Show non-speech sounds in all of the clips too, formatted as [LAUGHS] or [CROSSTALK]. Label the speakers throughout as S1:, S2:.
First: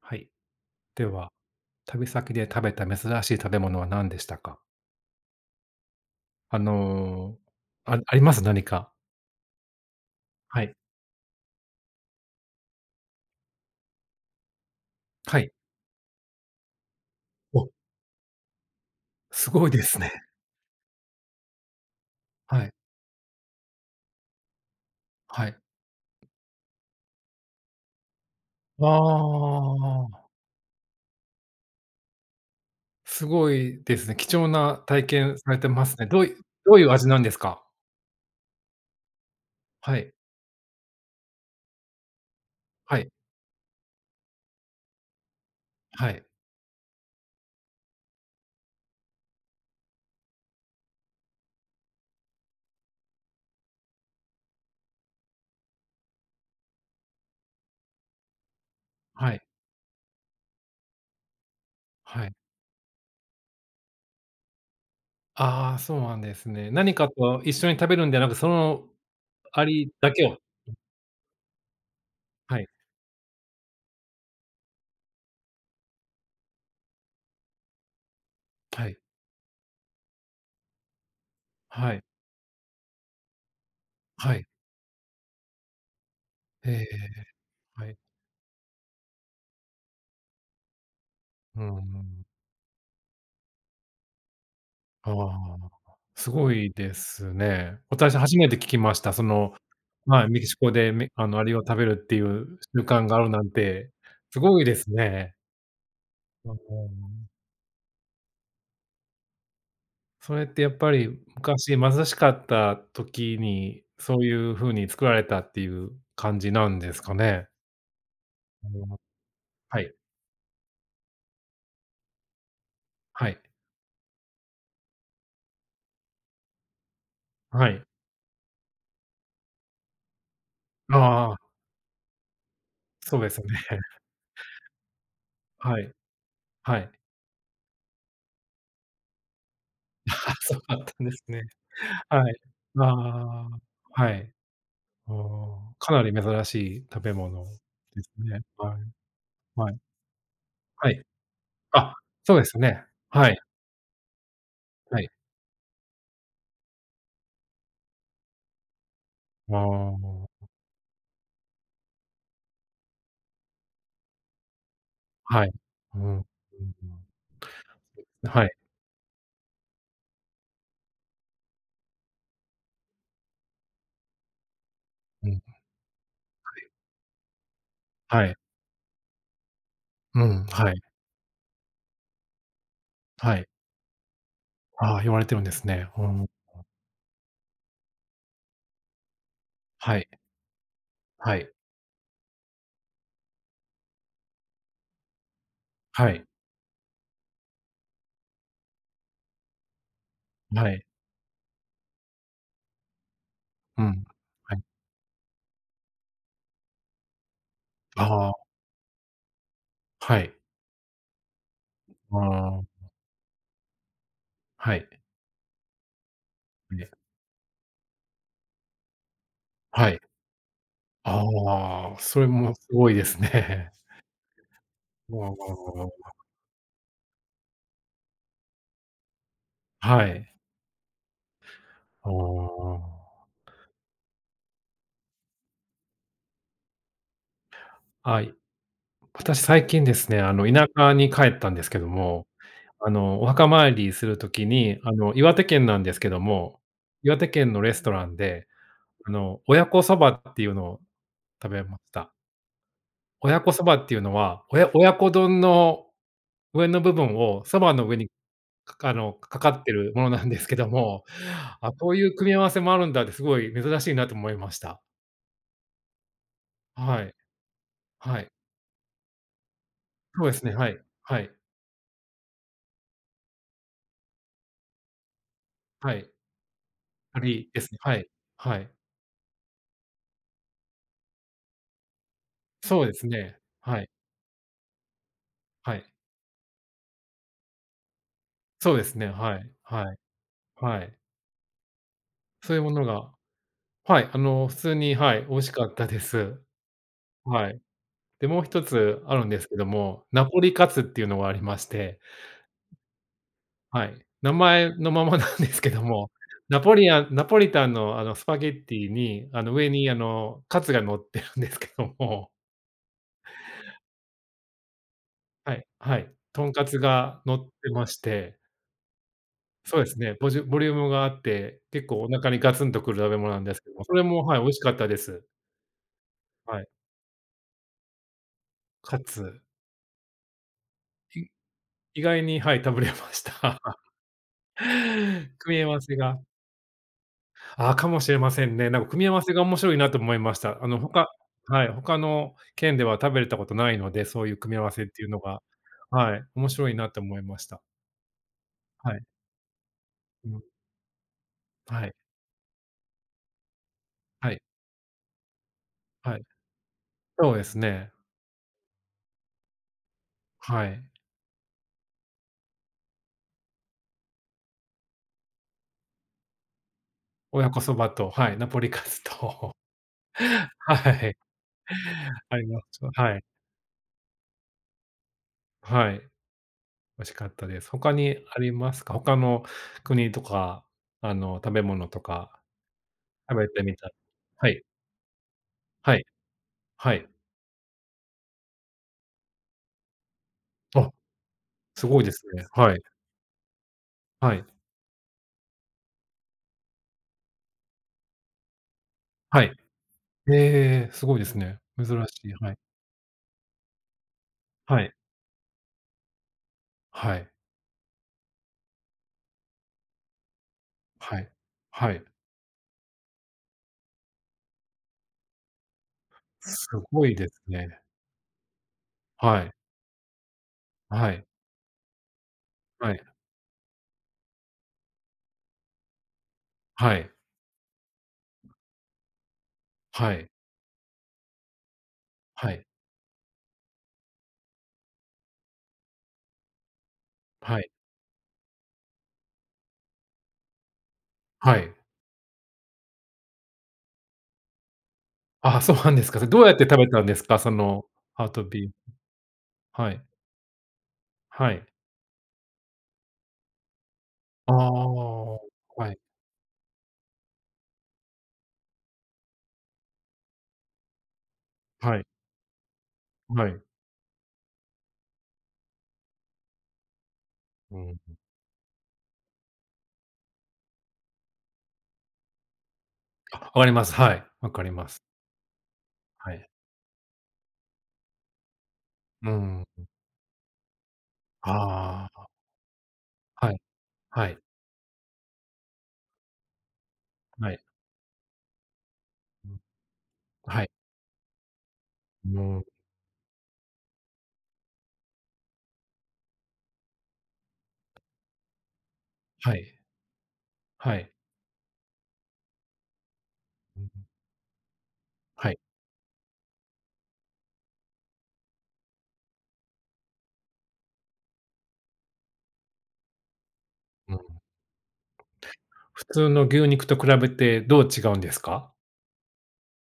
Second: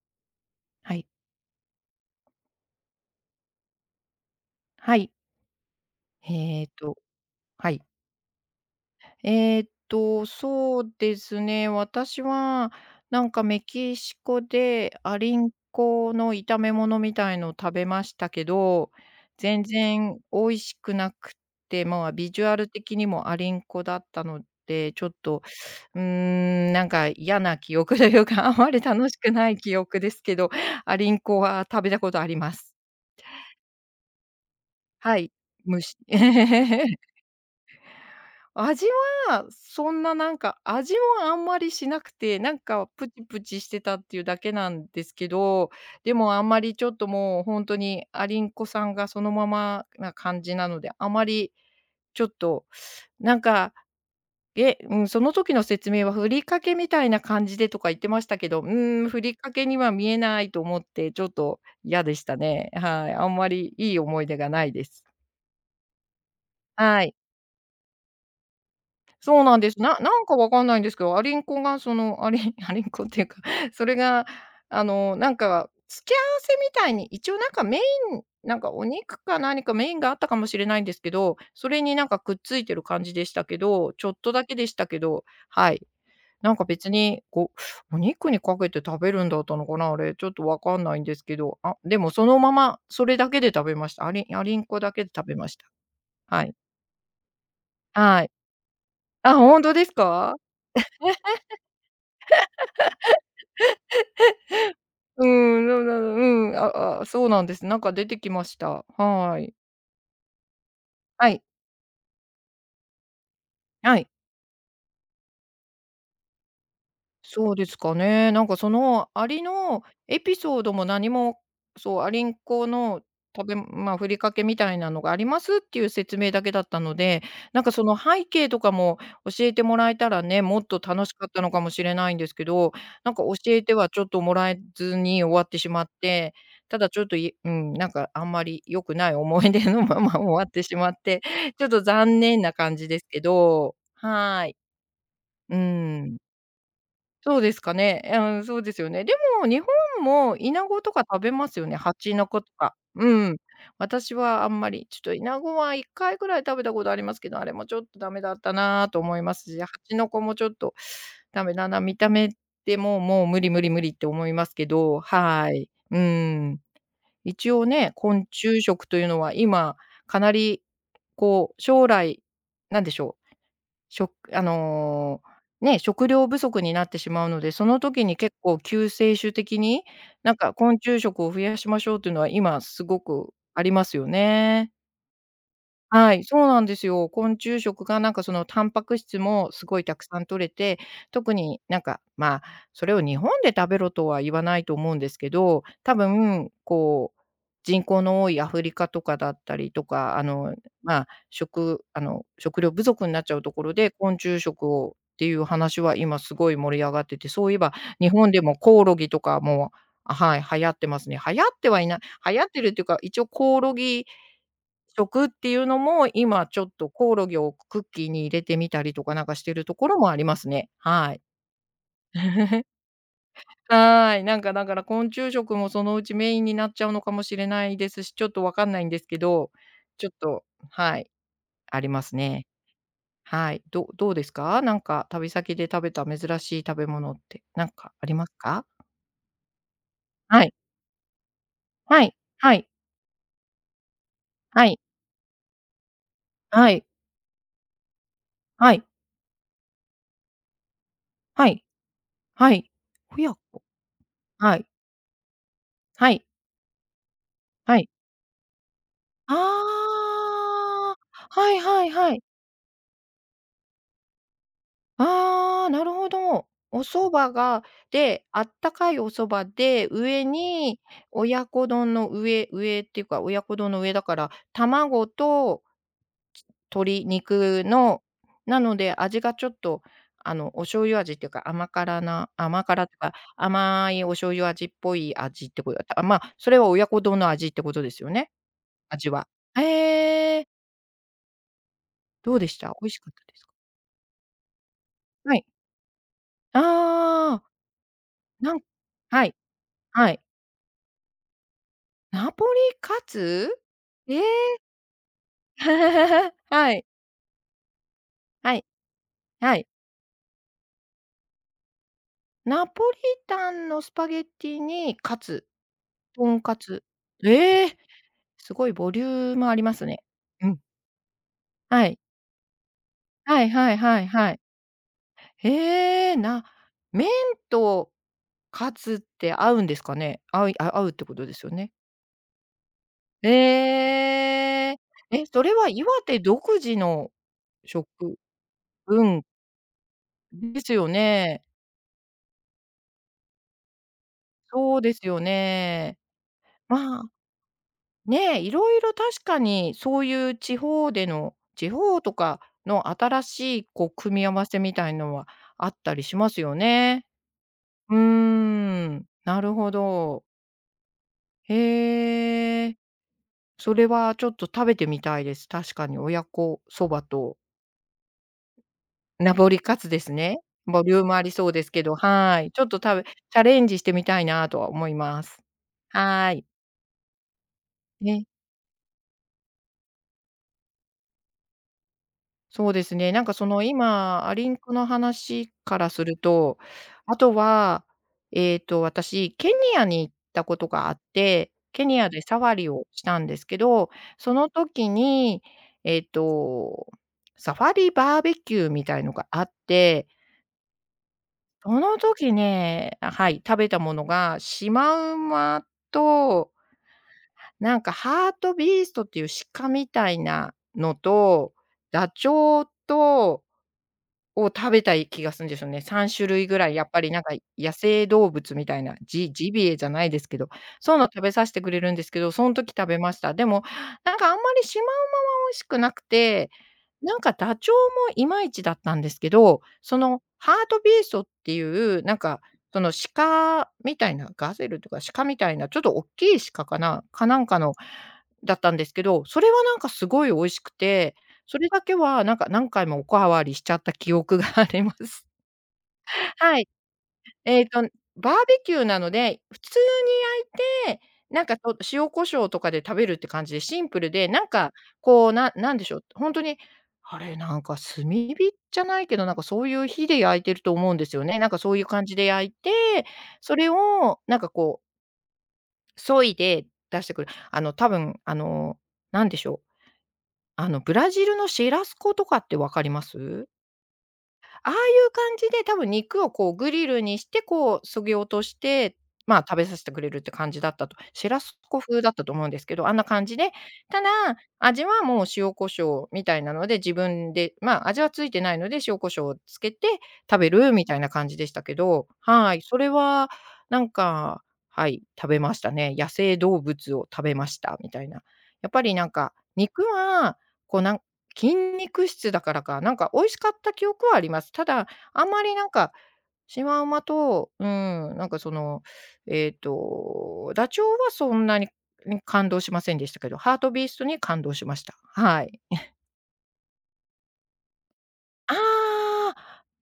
S1: はい。
S2: は
S1: で
S2: い。
S1: は、旅先で食べた珍しい食べ物は何でしたか？
S2: はい。
S1: あ
S2: えっと
S1: の
S2: はい。
S1: ああります？何か。はい。
S2: そうですね、私はメキシコでアリ
S1: は
S2: ン
S1: い。
S2: コの炒め物みたいのを
S1: お、
S2: 食べましたけど、
S1: す
S2: 全
S1: ごいです
S2: 然
S1: ね。
S2: 美味しくなくって、まあ、ビジュア
S1: は
S2: ル
S1: い。
S2: 的にもアリンコだったので、ちょっと、
S1: はい。
S2: うーん、なんか嫌な記憶というか、あまり
S1: あ
S2: 楽しくない記憶です
S1: あ、
S2: けど、アリンコは食べたことあります。
S1: すごいですね。貴重な体
S2: はい、
S1: 験されて
S2: 蒸
S1: ま
S2: し
S1: すね。どういう
S2: [LAUGHS]
S1: 味なんですか？
S2: 味は、そ
S1: は
S2: ん
S1: い。
S2: ななんか、味もあんまりしなくて、なんか
S1: は
S2: プ
S1: い。
S2: チプチしてたっていうだけなんですけど、
S1: は
S2: で
S1: い。
S2: もあんまりちょっともうほんとにアリンコさんがそのままな感じなので、あまりちょっとなんか、え、うん、その時の説明はふりかけみたいな感じでとか言ってましたけど、ふ
S1: は
S2: り
S1: い。
S2: かけには見えないと思って、ちょっと嫌でし
S1: はい。
S2: たね。はい、あんまりいい思い出がないです。
S1: ああ、そうなんですね。何
S2: は
S1: か
S2: い。
S1: と一緒に食べるんではなく、その
S2: そうなん
S1: あ
S2: です。
S1: り
S2: な
S1: だ
S2: な
S1: け
S2: んか
S1: を。
S2: わかんないんですけど、アリンコがその、[LAUGHS] アリン
S1: は
S2: [LAUGHS]
S1: い。
S2: アリンコっていうか、[LAUGHS] それが付け合わせみたいに、一応なんかメインなんかお
S1: はい。
S2: 肉か何かメインがあったかもしれないんですけど、それ
S1: は
S2: に
S1: い。
S2: なんかくっついてる感じでしたけど、ちょっと
S1: は
S2: だ
S1: い。
S2: けでしたけど、はい。
S1: ええ、
S2: 別に、
S1: は
S2: [SNIFFS]
S1: い。
S2: お肉にかけて食べるんだったのかな、あれ、ちょっとわかんないんですけど、
S1: うう
S2: あ、でも
S1: ん。
S2: そのままそれだけで食べました。アリンコだけ
S1: あ
S2: で食べました。
S1: あ、す
S2: は
S1: ご
S2: い。
S1: いですね。私
S2: はい。
S1: 初めて聞きました。そ
S2: あ、
S1: の、
S2: 本当です
S1: はい、
S2: か？
S1: メキシコで、アリを食べるっていう習慣があるなんて、すごいです
S2: う
S1: ね。
S2: ん、ななう
S1: う
S2: ん、
S1: ん。う
S2: ああ、そ
S1: ん。
S2: うなんです。なんか出てきました。はい。
S1: それってやっぱり
S2: はい、
S1: 昔貧しかった時に、
S2: はい。
S1: そういう風に作られたっていう感じなんですかね？
S2: そうですかね。なんか
S1: う
S2: そ
S1: ん。
S2: のアリ
S1: は
S2: の
S1: い、
S2: エピソードも何も、そう、アリンコの
S1: はい、
S2: 食べまあ、ふりかけみたいなのがありますっていう説明だけだったので、なん
S1: は
S2: か
S1: い。
S2: その背景とかも教えてもらえたらね、もっと
S1: あ
S2: 楽しかっ
S1: あ、
S2: たのかもしれないんですけど、なん
S1: そう
S2: か
S1: で
S2: 教
S1: すよね。
S2: えてはちょ
S1: [LAUGHS]
S2: っともらえずに終わってし
S1: は
S2: まっ
S1: い、
S2: て、
S1: は
S2: ただ
S1: い。[LAUGHS]
S2: ちょっと、いうん、なんかあんまり良くない思い出のまま [LAUGHS] 終
S1: ああ、
S2: わっ
S1: そう
S2: てし
S1: だっ
S2: まっ
S1: たんで
S2: て、
S1: すね。
S2: ちょっと残
S1: はい。
S2: 念な感
S1: あ
S2: じですけ
S1: あ、
S2: ど、
S1: はい。
S2: はい。
S1: あ
S2: うー
S1: あ、かなり
S2: ん。
S1: 珍しい食べ
S2: そう
S1: 物
S2: で
S1: で
S2: すかね。
S1: す
S2: う
S1: ね。
S2: ん、そう
S1: は
S2: です
S1: い、
S2: よね。でも日
S1: はい、
S2: 本もイナゴ
S1: は
S2: とか
S1: い。
S2: 食べますよね、
S1: あ、
S2: 蜂の
S1: そう
S2: 子
S1: で
S2: と
S1: す
S2: か。
S1: ね。
S2: う
S1: は
S2: ん。
S1: い、
S2: 私はあんまり、ちょ
S1: は
S2: っ
S1: い。
S2: とイナゴは1回ぐらい食べたことありますけど、あれもちょっとダメだったなと思います
S1: あ
S2: し、蜂の子も
S1: あ、
S2: ちょっとダメだな、見た目でもう無理無理無理って思いますけど、
S1: は
S2: は
S1: い。
S2: い。
S1: う
S2: う
S1: ん、うん。
S2: ん。
S1: うん。
S2: 一応ね、昆
S1: はい、
S2: 虫食というのは今かなり将来、なんでしょう食あの、
S1: うん、
S2: ね、食料不足になってしまうので、その時に
S1: はい、
S2: 結構救世主的に、
S1: う
S2: なん
S1: ん、
S2: か
S1: は
S2: 昆
S1: い、
S2: 虫食を増やしましょうっていうのは今すごく
S1: はい。
S2: ありますよね。
S1: ああ、言われてるんですね。う
S2: はい、
S1: ん。
S2: そうなんですよ。昆虫食がなんかそのタンパク質もすごいた
S1: は
S2: く
S1: い、
S2: さん摂れて、特
S1: はい、
S2: になんか、まあ、それを日本で食べろとは言わないと思うんですけど、多
S1: はい、
S2: 分こう、人口の多いアフリカとかだったりとか、あの、
S1: はい、
S2: まあ、食あの、食料不足になっちゃうところ
S1: う
S2: で、
S1: ん。
S2: 昆虫
S1: はい。
S2: 食をっていう話は今すごい盛り上がってて、そういえば日
S1: あ
S2: 本で
S1: あ、
S2: もコオロギとかも、あ、
S1: はい。
S2: はい、流行ってますね。流行っ
S1: あ
S2: てるっていう
S1: あ、
S2: か、一応コオロギ
S1: はい、
S2: 食っていうのも、今ちょっ
S1: は
S2: と
S1: い、
S2: コオロギをクッキーに入れてみたりとかなんかしてると
S1: は
S2: ころ
S1: い。
S2: もありますね。はい。
S1: ああ、それも
S2: [LAUGHS]
S1: すごいですね。
S2: はい、なんかだから昆
S1: [LAUGHS]
S2: 虫食もそ
S1: あ
S2: のうちメインになっちゃうのかもしれないですし、ちょっとわかんないんですけど、
S1: あ、は
S2: ちょっ
S1: い。
S2: と、はい、ありま
S1: あ
S2: すね。
S1: あ。
S2: はい。どうですか？なんか旅先で食べた珍しい食べ物ってなんかあり
S1: あ、
S2: ますか？
S1: 私最近ですね、
S2: はい。
S1: 田舎に帰ったんですけど
S2: はい。
S1: も、
S2: はい。
S1: お墓参りするとき
S2: は
S1: に、
S2: い。
S1: 岩手県なんですけども、
S2: はい。
S1: 岩手県のレストランで、
S2: はい。
S1: 親子そばっていうのを
S2: は
S1: 食べ
S2: い。
S1: ました。
S2: はい。親
S1: 親子
S2: 子。
S1: そばっていうのは、
S2: はい。
S1: 親子丼の
S2: はい。
S1: 上の部分をそば
S2: は
S1: の
S2: い。
S1: 上に、かあの、
S2: あ
S1: かかってるものなんですけど
S2: あ、
S1: も、
S2: はい
S1: あ、
S2: は
S1: こ
S2: い
S1: うい
S2: は
S1: う
S2: い。
S1: 組み合わせもあるんだってすごい珍しいなと思いました。
S2: ああ、なるほど。お
S1: は
S2: 蕎
S1: い、
S2: 麦が
S1: は
S2: で、
S1: い。
S2: あったかいお蕎麦で、
S1: そ
S2: 上
S1: うですね、はい、
S2: に
S1: はい、
S2: 親子丼の上っていうか、親子丼の上だから、卵と
S1: はい。
S2: 鶏
S1: ありで
S2: 肉
S1: すね、は
S2: の
S1: い、は
S2: な
S1: い。
S2: ので、味がちょっと、あの、お醤油味っていうか、甘辛な甘
S1: そ
S2: 辛
S1: う
S2: っ
S1: で
S2: ていう
S1: す
S2: か、
S1: ね。はい、
S2: 甘いお醤油味っぽい味ってこ
S1: は
S2: とだっ
S1: い。
S2: た。あ、まあ、それは親子丼の味ってことですよね？
S1: そうですね。
S2: 味は。
S1: はい、はい、
S2: へえ、
S1: はい。
S2: どうで
S1: そう
S2: し
S1: いう
S2: た？
S1: もの
S2: 美味しか
S1: が、
S2: ったですか？
S1: はい、普通に、はい、
S2: は
S1: 美味
S2: い。
S1: しかったです。
S2: ああ、
S1: はい。で、もう
S2: なん
S1: 一つある
S2: は
S1: ん
S2: い、
S1: ですけども、
S2: はい。
S1: ナポリカツっていうのがありまして、
S2: ナポリカツ？
S1: はい、
S2: ええ。
S1: 名前のままなんですけども、
S2: [LAUGHS]
S1: ナ
S2: は
S1: ポ
S2: い、
S1: リアンナポリタンのスパゲ
S2: は
S1: ッ
S2: い、
S1: ティに、
S2: はい。
S1: 上にカツが乗ってるんですけども、
S2: ナポリタンのスパゲッティにカツ、
S1: はい、はい、
S2: とん
S1: とん
S2: か
S1: かつ
S2: つ。
S1: が乗っ
S2: え
S1: て
S2: え、
S1: まして、
S2: すごいボリュームありま
S1: そう
S2: す
S1: です
S2: ね。
S1: ね、
S2: う
S1: ボ
S2: ん。
S1: リュームがあって、結
S2: はい。
S1: 構お腹にガツンとくる食べ物な
S2: は
S1: ん
S2: い
S1: ですけ
S2: は
S1: ど
S2: い
S1: も、そ
S2: は
S1: れ
S2: い
S1: も、
S2: は
S1: はい、
S2: い。
S1: 美味しかったです。
S2: へえ、
S1: はい。
S2: 麺とカツ
S1: か
S2: って
S1: つ、
S2: 合うんですかね？合いあ合うってこと
S1: い
S2: ですよね。
S1: 意外に、はい、食べれました。
S2: ええ。え、
S1: [LAUGHS]
S2: それ
S1: 組み合
S2: は
S1: わ
S2: 岩
S1: せが、
S2: 手独自の
S1: ああ、かもし
S2: 食
S1: れませんね。なんか組
S2: う
S1: み合わ
S2: ん、
S1: せが面白いなと思いまし
S2: で
S1: た。
S2: すよ
S1: 他、
S2: ね。
S1: はい、他の県では食べれたことないので、そういう組み合わ
S2: そう
S1: せっ
S2: で
S1: てい
S2: す
S1: うの
S2: よ
S1: が、
S2: ね。
S1: はい、面白いなと
S2: まあ、
S1: 思いました。
S2: ね、いろいろ
S1: はい。
S2: 確かにそう
S1: う
S2: いう
S1: ん、
S2: 地方での地
S1: はい、
S2: 方とかの新しいこう組み
S1: は
S2: 合
S1: い、
S2: わせみたいのはあったり
S1: は
S2: し
S1: い。
S2: ますよね。
S1: そうですね。
S2: うーん、なるほど。
S1: はい。
S2: へえ、それはちょっと食べてみたいです。確かに親子そばと
S1: 親子そばと、はい、ナポリカツ
S2: ナポ
S1: と、
S2: リカツですね。
S1: [LAUGHS]
S2: ボ
S1: は
S2: リューム
S1: い。
S2: ありそうですけど、
S1: あ
S2: は
S1: り
S2: い。
S1: ま
S2: ちょっと
S1: す。
S2: 食べ
S1: はい。
S2: チャレンジしてみたいなとは思います。
S1: はい。美
S2: はい。
S1: 味しかったです。他に
S2: ね。
S1: ありますか？他の国とか、食べ物とか、
S2: そうですね。なんか
S1: 食
S2: そ
S1: べて
S2: の
S1: みた。
S2: 今、ア
S1: は
S2: リン
S1: い。
S2: クの話から
S1: はい。
S2: すると、
S1: はい。
S2: あとは、私、ケニアに行ったことが
S1: あ、
S2: あって、ケ
S1: すご
S2: ニ
S1: い
S2: ア
S1: です
S2: でサフ
S1: ね。
S2: ァリ
S1: はい。
S2: をしたんですけど、そ
S1: はい。
S2: の時に、えっと、サファリバーベキューみたいのが
S1: は
S2: あっ
S1: い。
S2: て、
S1: ええ、すごいですね。
S2: そ
S1: 珍し
S2: の時
S1: い。はい。
S2: ねあ、はい、食べたものがシ
S1: はい。
S2: マウマと、
S1: はい。
S2: なんかハートビーストっていう鹿みたいなの
S1: はい。
S2: と、
S1: はい。
S2: ダチョウとを食べたい気がするんですよね。3種類ぐ
S1: す
S2: らいやっぱ
S1: ご
S2: り
S1: い
S2: なん
S1: で
S2: か
S1: す
S2: 野
S1: ね。
S2: 生動物みたいな、ジ
S1: はい。
S2: ジビエじゃないですけど、そういうの
S1: は
S2: 食
S1: い。
S2: べさせてくれるんですけど、そん時食
S1: は
S2: べ
S1: い。
S2: ました。でも、なんかあんまりシマウマは美味しくなくて、
S1: はい。
S2: なんかダチョウもいまいちだったんですけど、そ
S1: は
S2: の
S1: い。
S2: ハートビーストっていう、なんか
S1: はい。
S2: その鹿みたいな、ガゼルとか鹿みたいな、ちょっとおっきい鹿かな、かなん
S1: は
S2: か
S1: い。
S2: のだったんですけど、それはなんかすごい美味しくて
S1: は
S2: それ
S1: い。
S2: だけは、なんか、何回もおかわりしちゃった記憶があります。
S1: ああ、そうなんですか。それ
S2: [LAUGHS]
S1: どうやっ
S2: は
S1: て
S2: い。
S1: 食べたんですか？そ
S2: えっと、
S1: の、ハー
S2: バ
S1: ト
S2: ーベ
S1: ビ
S2: キュー
S1: ー
S2: なので、普通
S1: はい。
S2: に焼いて、
S1: はい。
S2: 塩胡椒とかで食べるって感じでシンプルで、なん
S1: ああ、
S2: か、こう、
S1: は
S2: ななんでしょ
S1: い、
S2: う、ほんとに、あれ、なんか、炭火じゃないけど、なんか、そういう火で焼いてると思うんですよね。なんか、そういう
S1: は
S2: 感
S1: い、
S2: じで焼いて、
S1: は
S2: そ
S1: い。
S2: れを、削いで出してくる。あの、
S1: う
S2: 多
S1: ん。
S2: 分、あの、なんでしょう、あの、ブラジルのシェラスコとかって分かりま
S1: あ、
S2: す？
S1: わかります。はい、わかり
S2: ああい
S1: ます。
S2: う感じで多分肉を
S1: はい。
S2: こうグリルにして、こう削ぎ落として、
S1: う
S2: まあ、食べ
S1: ん。
S2: させてくれるって感じだったと。シェラスコ風だった
S1: あ
S2: と思うんですけど、あんな感じ
S1: あ、
S2: で、
S1: はい、
S2: ただ、
S1: はい、
S2: 味はもう塩コショウみたいなので、自分
S1: は
S2: で、
S1: い。
S2: まあ、味はついてないので、塩コショウを
S1: う
S2: つ
S1: ん、
S2: けて食べ
S1: はい。
S2: るみたいな感じでしたけど、
S1: う
S2: はい、
S1: ん、
S2: それはなんか、はい、食べましたね。野生動物を食べましたみたいな。やっぱりなんか、
S1: はい、
S2: 肉はこう
S1: はい。
S2: 筋肉質だからか、なんか美味しかった
S1: う
S2: 記
S1: ん、
S2: 憶はあります。ただ、あんま
S1: は
S2: り
S1: い、
S2: なんか、シマウマと、うん、なんかダチョウはそんなに、感動しませんでしたけど、ハートビースト
S1: う
S2: に
S1: ん。
S2: 感動しました。はい。
S1: 普通の牛肉と比べてどう違うんです
S2: あ
S1: か？
S2: あ、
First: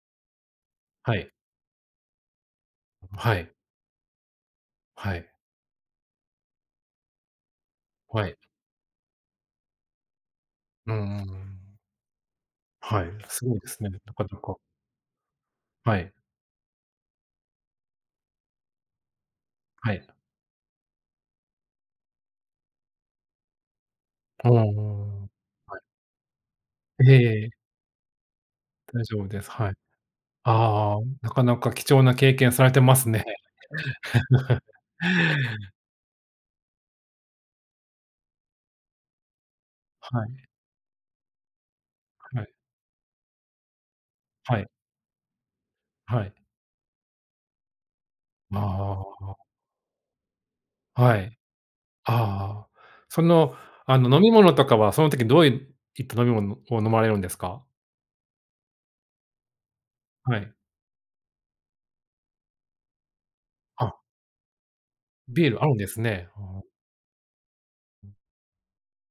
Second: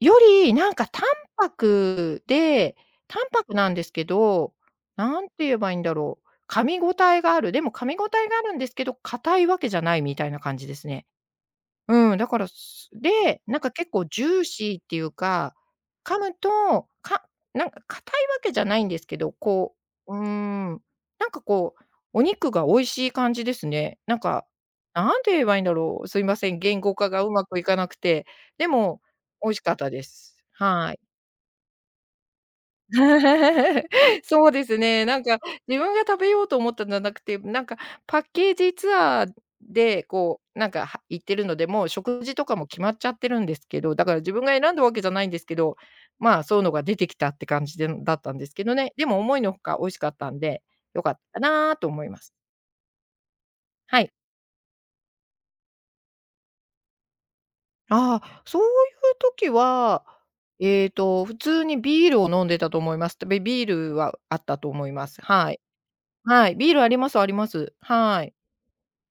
S2: より、なんか淡
S1: はい、
S2: 白で、淡
S1: はい、
S2: 白なんですけど、
S1: は
S2: な
S1: い、
S2: んて言えばいいんだろう、噛み応えがある、でも噛み応
S1: は
S2: え
S1: い。
S2: があるんですけど、硬いわけじゃないみたいな感じです
S1: う
S2: ね。
S1: ん。
S2: うん、だから、
S1: はい、すご
S2: なん
S1: いで
S2: か
S1: すね、
S2: 結構
S1: な
S2: ジ
S1: かな
S2: ュー
S1: か。
S2: シーっていうか、
S1: はい、
S2: 噛むと、なんか硬いわけじゃないんですけど、こ
S1: はい。
S2: う、なんかこう、お肉が美味しい感じですね。なんか、
S1: う
S2: な
S1: ん。
S2: んて言えばいいんだ
S1: はい。
S2: ろう、すいません、言語化
S1: え
S2: がう
S1: え
S2: ま
S1: え、
S2: くいかなくて、でも
S1: 大丈夫です。
S2: 美味し
S1: は
S2: か
S1: い。
S2: ったです。は
S1: ああ、
S2: い。
S1: なかなか貴重な経験されてますね。
S2: [LAUGHS] そうですね。なんか自分が食べようと思ったんじゃなくて、なんかパッケージツアーで、
S1: はい、
S2: こう、なんか、行ってるので、もう食事
S1: は
S2: と
S1: い、
S2: かも決まっちゃってるんですけど、だから自分
S1: は
S2: が
S1: い、
S2: 選んだわけじゃないんですけど、
S1: はい。
S2: まあ、そういうのが出てきたって感じだったんですけどね。でも
S1: あ
S2: 思いのほか美味しかったんで、
S1: あ、
S2: 良か
S1: は
S2: っ
S1: い。
S2: たなと思います。
S1: ああ。その、
S2: はい。
S1: 飲み物とかは、その時どういった飲み物を飲まれるんですか？
S2: ああ、そういう時は、
S1: はい。
S2: 普通にビールを飲んでたと思います。で、ビー
S1: あ、
S2: ルはあったと思います。
S1: ビ
S2: は
S1: ー
S2: い。
S1: ルあるんですね。
S2: はい、
S1: ああ、
S2: ビールありますあります。はい。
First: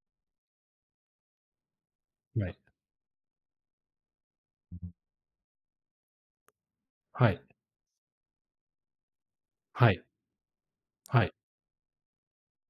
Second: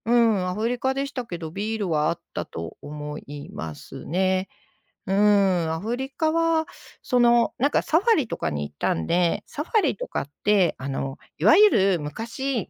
S2: うん、アフリカでしたけど、ビールはあった
S1: はい。
S2: と思いますね。うん、アフリカは、
S1: はい。
S2: なんかサファリとかに行ったんで、サファ
S1: は
S2: リ
S1: い。
S2: とかって、
S1: はい。
S2: いわゆる昔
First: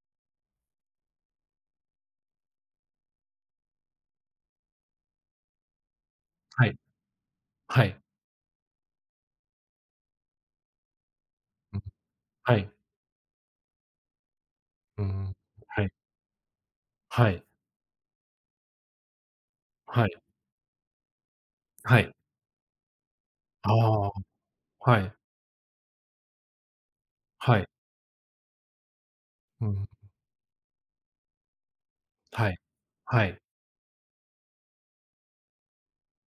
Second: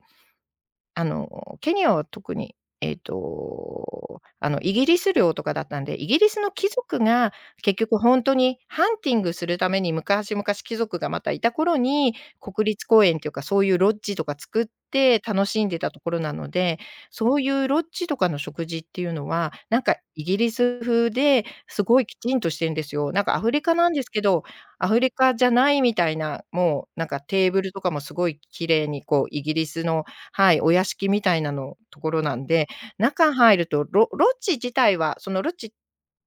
S2: あの、ケニアは特に、イギリス領とかだったんで、イギリスの
S1: は
S2: 貴
S1: い。
S2: 族が結
S1: は
S2: 局
S1: い。
S2: ほんとにハンティングするために昔々貴族がまたいた頃
S1: うん、
S2: に、
S1: はい。
S2: 国立公園っていうか、そういうロッジとか作っ
S1: う
S2: て
S1: ん。
S2: 楽しんで
S1: はい。
S2: たところなので、
S1: は
S2: そう
S1: い。
S2: いうロッジとかの食事っていうのは、なんか
S1: はい。
S2: イギリス風で、す
S1: は
S2: ごい
S1: い。
S2: きちんとしてるんですよ。なんかアフリ
S1: あ
S2: カなんです
S1: あ、
S2: けど、ア
S1: は
S2: フリ
S1: い。
S2: カじゃないみたいな、もうなんかテー
S1: は
S2: ブ
S1: い。
S2: ルとかもすごい綺麗にこうイギ
S1: う
S2: リス
S1: ん。
S2: の、はい、お屋敷みたいなのところなん
S1: はい。
S2: で、
S1: は
S2: 中
S1: い。
S2: 入るとロッジ自体はそのロッジ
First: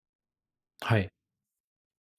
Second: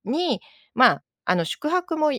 S2: に、ま
S1: は
S2: あ、
S1: い。
S2: 宿泊も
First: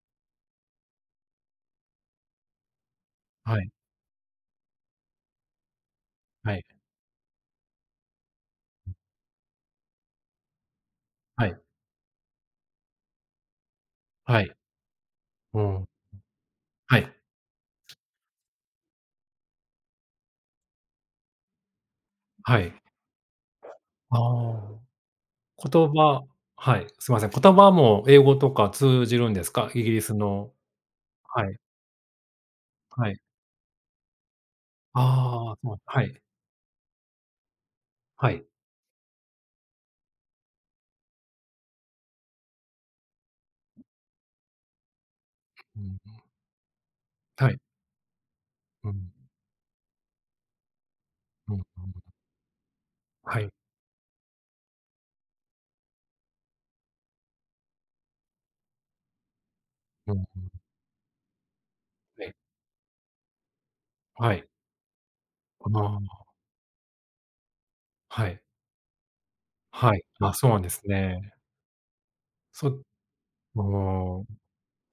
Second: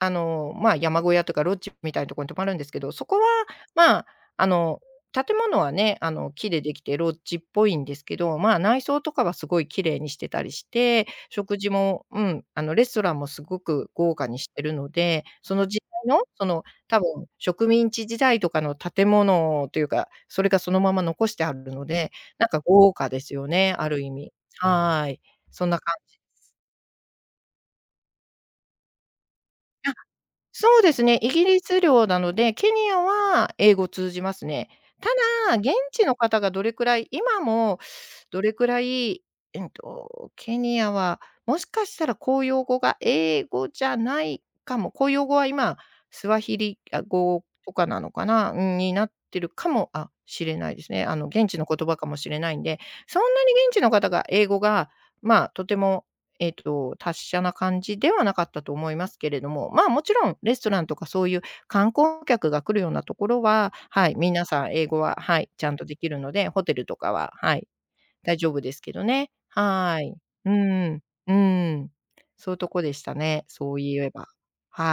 S2: まあ、山小屋とかロッジみたいなところに泊まるんですけど、そこは、
S1: はい。
S2: まあ、あの、建物はね、木
S1: は
S2: で
S1: い。
S2: できてロッジっぽいんですけど、まあ、内装とかはすごい綺麗にしてたりして、
S1: は
S2: 食
S1: い。
S2: 事も、うん、レストランもすごく豪華に
S1: は
S2: し
S1: い。
S2: てるので、そ
S1: う
S2: の時
S1: ん。
S2: 代の、
S1: は
S2: 多分
S1: い。
S2: 植民地時代とかの建物というか、それがそのまま残してあるので、なん
S1: は
S2: か
S1: い。
S2: 豪華ですよね、ある意味。
S1: ああ。
S2: はい。そんな
S1: 言
S2: 感じ。
S1: 葉、はい、すいません。言葉も英語とか通じるんですか？イギリスの、
S2: そうですね、イ
S1: は
S2: ギ
S1: い、
S2: リス領なので、ケニア
S1: はい。
S2: は英語通じますね。た
S1: ああ、
S2: だ、現
S1: そう、は
S2: 地の
S1: い、
S2: 方がどれくらい今も
S1: は
S2: ど
S1: い。
S2: れくらい、ケニアはもしかしたら公用語が英語じゃないかも。公用語は今、
S1: うん、
S2: スワヒリ語
S1: はい。
S2: とかなのかな、うん、
S1: う
S2: にな
S1: ん、
S2: ってるかもしれないですね。現
S1: うん。
S2: 地の
S1: う
S2: 言葉
S1: ん。
S2: かもしれないんで、そん
S1: は
S2: な
S1: い。
S2: に現地の方が英語が、まあ、とても達者な感じではなかったと思いますけれども、まあ、も
S1: う
S2: ち
S1: ん。
S2: ろん
S1: うん。
S2: レストランとかそういう観光
S1: ね、
S2: 客が来るようなところは、はい、
S1: は
S2: 皆
S1: い。
S2: さん英語は、はい、ち
S1: あ
S2: ゃんとできる
S1: あ、
S2: ので、ホテルとかは、はい、
S1: は
S2: 大
S1: い。
S2: 丈夫ですけどね。
S1: は
S2: は
S1: い。
S2: い。
S1: あ、そう
S2: う
S1: なんです
S2: ん、
S1: ね。
S2: うん。そういう
S1: そ
S2: とこでしたね、
S1: あ
S2: そういえば。
S1: あ、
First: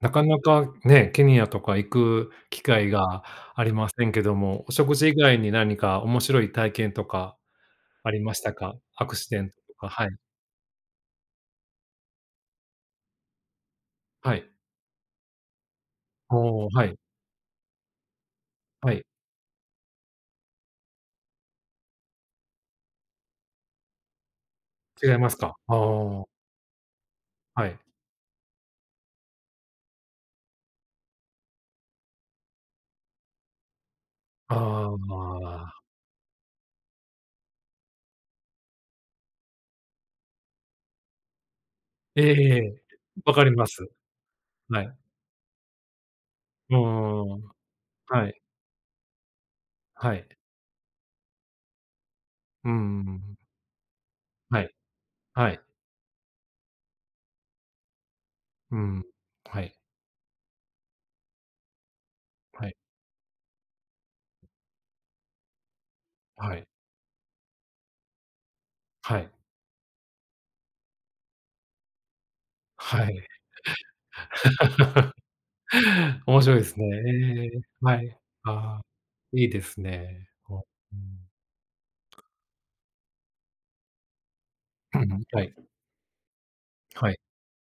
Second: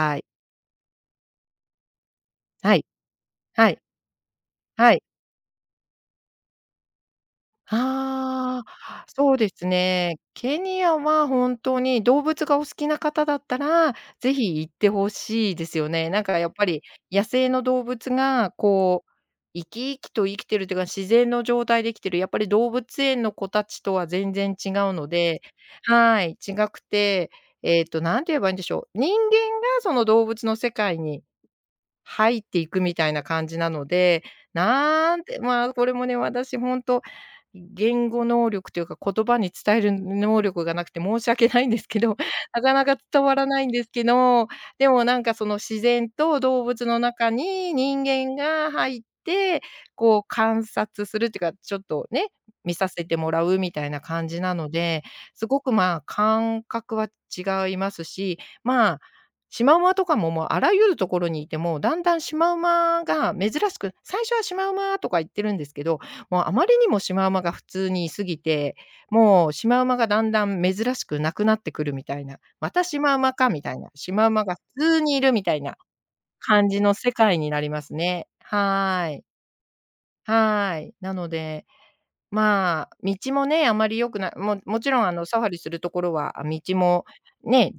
S1: なか
S2: い。
S1: なかね、ケニアとか行く機
S2: はい、
S1: 会があ
S2: は
S1: り
S2: い、
S1: ませんけども、お
S2: は
S1: 食
S2: い。
S1: 事以外に何か面白い体験とかありました
S2: あ
S1: か？ア
S2: あ、
S1: クシ
S2: そう
S1: デン
S2: で
S1: ト
S2: す
S1: とか、はい、
S2: ね。ケニアは本当に動物がお好きな方だったら、
S1: は
S2: ぜ
S1: い。
S2: ひ行ってほしいですよね。なんかやっ
S1: お
S2: ぱ
S1: お、
S2: り
S1: はい、
S2: 野生の動物が
S1: は
S2: こ
S1: い。
S2: う、生き生きと生きてるというか、自然の状態で生きてる、やっぱり動物園の子たちとは全然違うの
S1: 違います
S2: で、
S1: か。あ
S2: は
S1: あ、
S2: い、違くて、
S1: はい。
S2: 何て言えばいいんでしょう、人間がその動物の世界に入っていくみたいな感じなので、
S1: あ
S2: なんて、まあ、
S1: あ、
S2: これもね、私本当言語能力というか、言葉に伝える能力がなくて申し訳ないんですけど、
S1: ええ
S2: [LAUGHS]
S1: え
S2: なか
S1: え、
S2: なか伝
S1: わ
S2: わ
S1: か
S2: ら
S1: り
S2: な
S1: ま
S2: いんで
S1: す。
S2: すけど、
S1: は
S2: で
S1: い。
S2: もなんかその自然と動
S1: うー
S2: 物の中
S1: ん。
S2: に人
S1: は
S2: 間
S1: い、
S2: が入って、
S1: は
S2: こう
S1: い。
S2: 観察するっていうか、ちょっとね、
S1: うー
S2: 見させても
S1: ん。
S2: らうみたいな感じな
S1: は
S2: の
S1: い、
S2: で、す
S1: は
S2: ご
S1: い。
S2: くまあ、感覚は違いますし、
S1: う
S2: まあ
S1: ん。は
S2: シマ
S1: い、
S2: ウマとかも、もうあらゆるところにいて、もうだんだんシマウ
S1: はい、
S2: マが珍しく、最初はシマウマとか言ってるんですけど、もうあ
S1: は
S2: ま
S1: い、
S2: りにもシマウマが普通にいすぎて、
S1: はい、
S2: もうシマウマがだんだん珍しくなくなってくるみたいな、またシ
S1: は
S2: マウ
S1: い。
S2: マかみたいな、シマウマが普通にいる
S1: [LAUGHS]
S2: みたいな
S1: 面白いで
S2: 感
S1: す
S2: じ
S1: ね。
S2: の世界
S1: え
S2: にな
S1: え、
S2: ります
S1: はい。
S2: ね。
S1: ああ、
S2: はーい。
S1: いいですね。お、
S2: はーい。なのでまあ、道もね、あまり良くないももち
S1: う
S2: ろん
S1: ん。
S2: サ
S1: は
S2: ファ
S1: い、
S2: リするところは、あ、道も
S1: はい、
S2: ね、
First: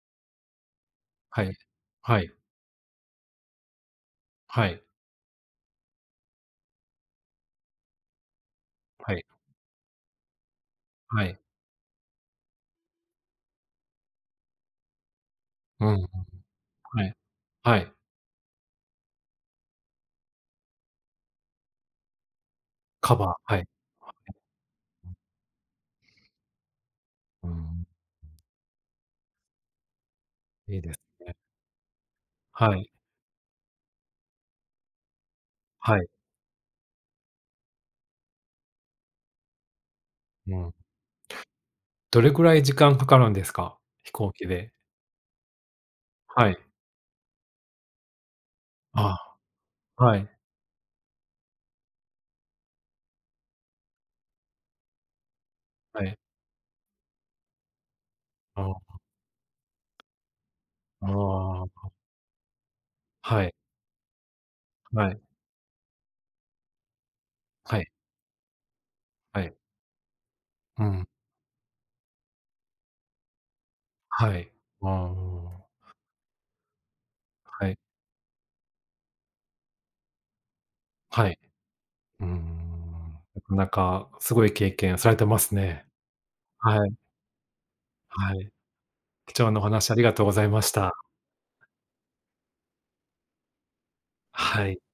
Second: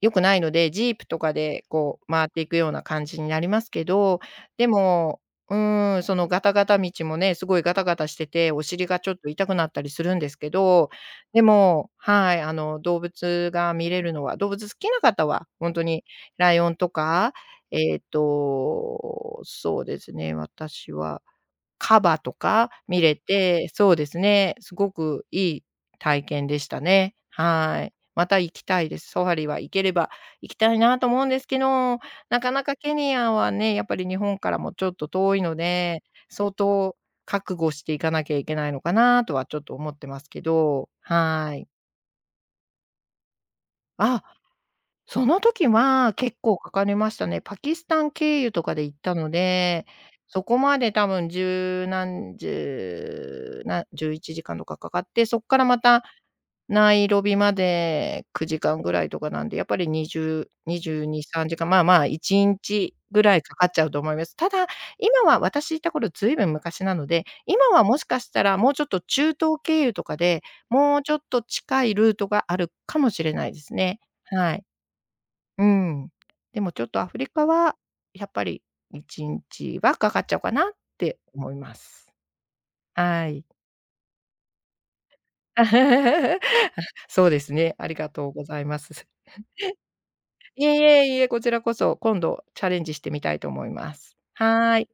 S2: 良くないので、ジープとか
S1: はい、
S2: でこう
S1: は
S2: 回っ
S1: い、
S2: ていくような感じになりますけど、
S1: は
S2: で
S1: い、
S2: も、そのガタガタ道もね、すごいガタガタしてて、お尻がちょ
S1: は
S2: っ
S1: い、
S2: と痛くなったりするんですけど、
S1: はい。
S2: でも、はい、動物が見れるのは動物好きな方は、本当
S1: うん、
S2: にライオンと
S1: はい。
S2: か、
S1: はい。
S2: そうですね、私はカバとか見
S1: カ
S2: れ
S1: バー、はい。
S2: て、そうですね、すごくいい体験でしたね。
S1: う
S2: は
S1: ん、
S2: い。また行きたいです。ソファリは行ければ行きた
S1: い
S2: い
S1: いです
S2: なと思うん
S1: ね。
S2: ですけど、なかな
S1: は
S2: か
S1: い、
S2: ケニアはね、やっぱり日本からもちょっと遠いの
S1: は
S2: で、
S1: い、
S2: 相当覚悟していかなきゃいけないのかなとはちょっと思ってますけ
S1: うん。
S2: ど、はい。
S1: どれくらい時間かかるんですか？飛
S2: あ、
S1: 行機で。
S2: その時は結
S1: はい。
S2: 構かかりましたね。パキスタン経由とかで行っ
S1: あ
S2: たので、
S1: あ、はい、
S2: そこまで多分1何10な1時間とかかかって、そこからま
S1: は
S2: た
S1: い。
S2: ナイロビまで9
S1: あ
S2: 時間ぐ
S1: あ、
S2: らいとかなんで、やっぱり20、22、3
S1: あ
S2: 時間、まあ
S1: あ、
S2: まあ1日ぐらい
S1: はい、
S2: かかっちゃうと思います。ただ、
S1: はい、
S2: 今は私行った頃ずいぶん昔なので、今
S1: は
S2: は
S1: い、
S2: もしかしたらもうちょっと中
S1: はい。
S2: 東経由とかで、
S1: う
S2: もう
S1: ん、
S2: ちょっと近いルートがあるかもしれないですね。
S1: はい。
S2: はい。
S1: ああ、
S2: うん。でもちょっとアフリカ
S1: は
S2: は、
S1: い、
S2: やっぱり1日はかかっちゃうかなって
S1: はい。
S2: 思います。
S1: うーん、
S2: は
S1: な
S2: い。
S1: かなかすごい経験されてますね。
S2: [LAUGHS]
S1: はい、
S2: そうですね、ありがとう
S1: は
S2: ご
S1: い。
S2: ざいます。
S1: 貴重なお話ありがとうござい
S2: [LAUGHS]
S1: ま
S2: い
S1: し
S2: えい
S1: た。
S2: えいえ、こちらこそ、今度チャレンジしてみたいと思います。
S1: はい。
S2: はい。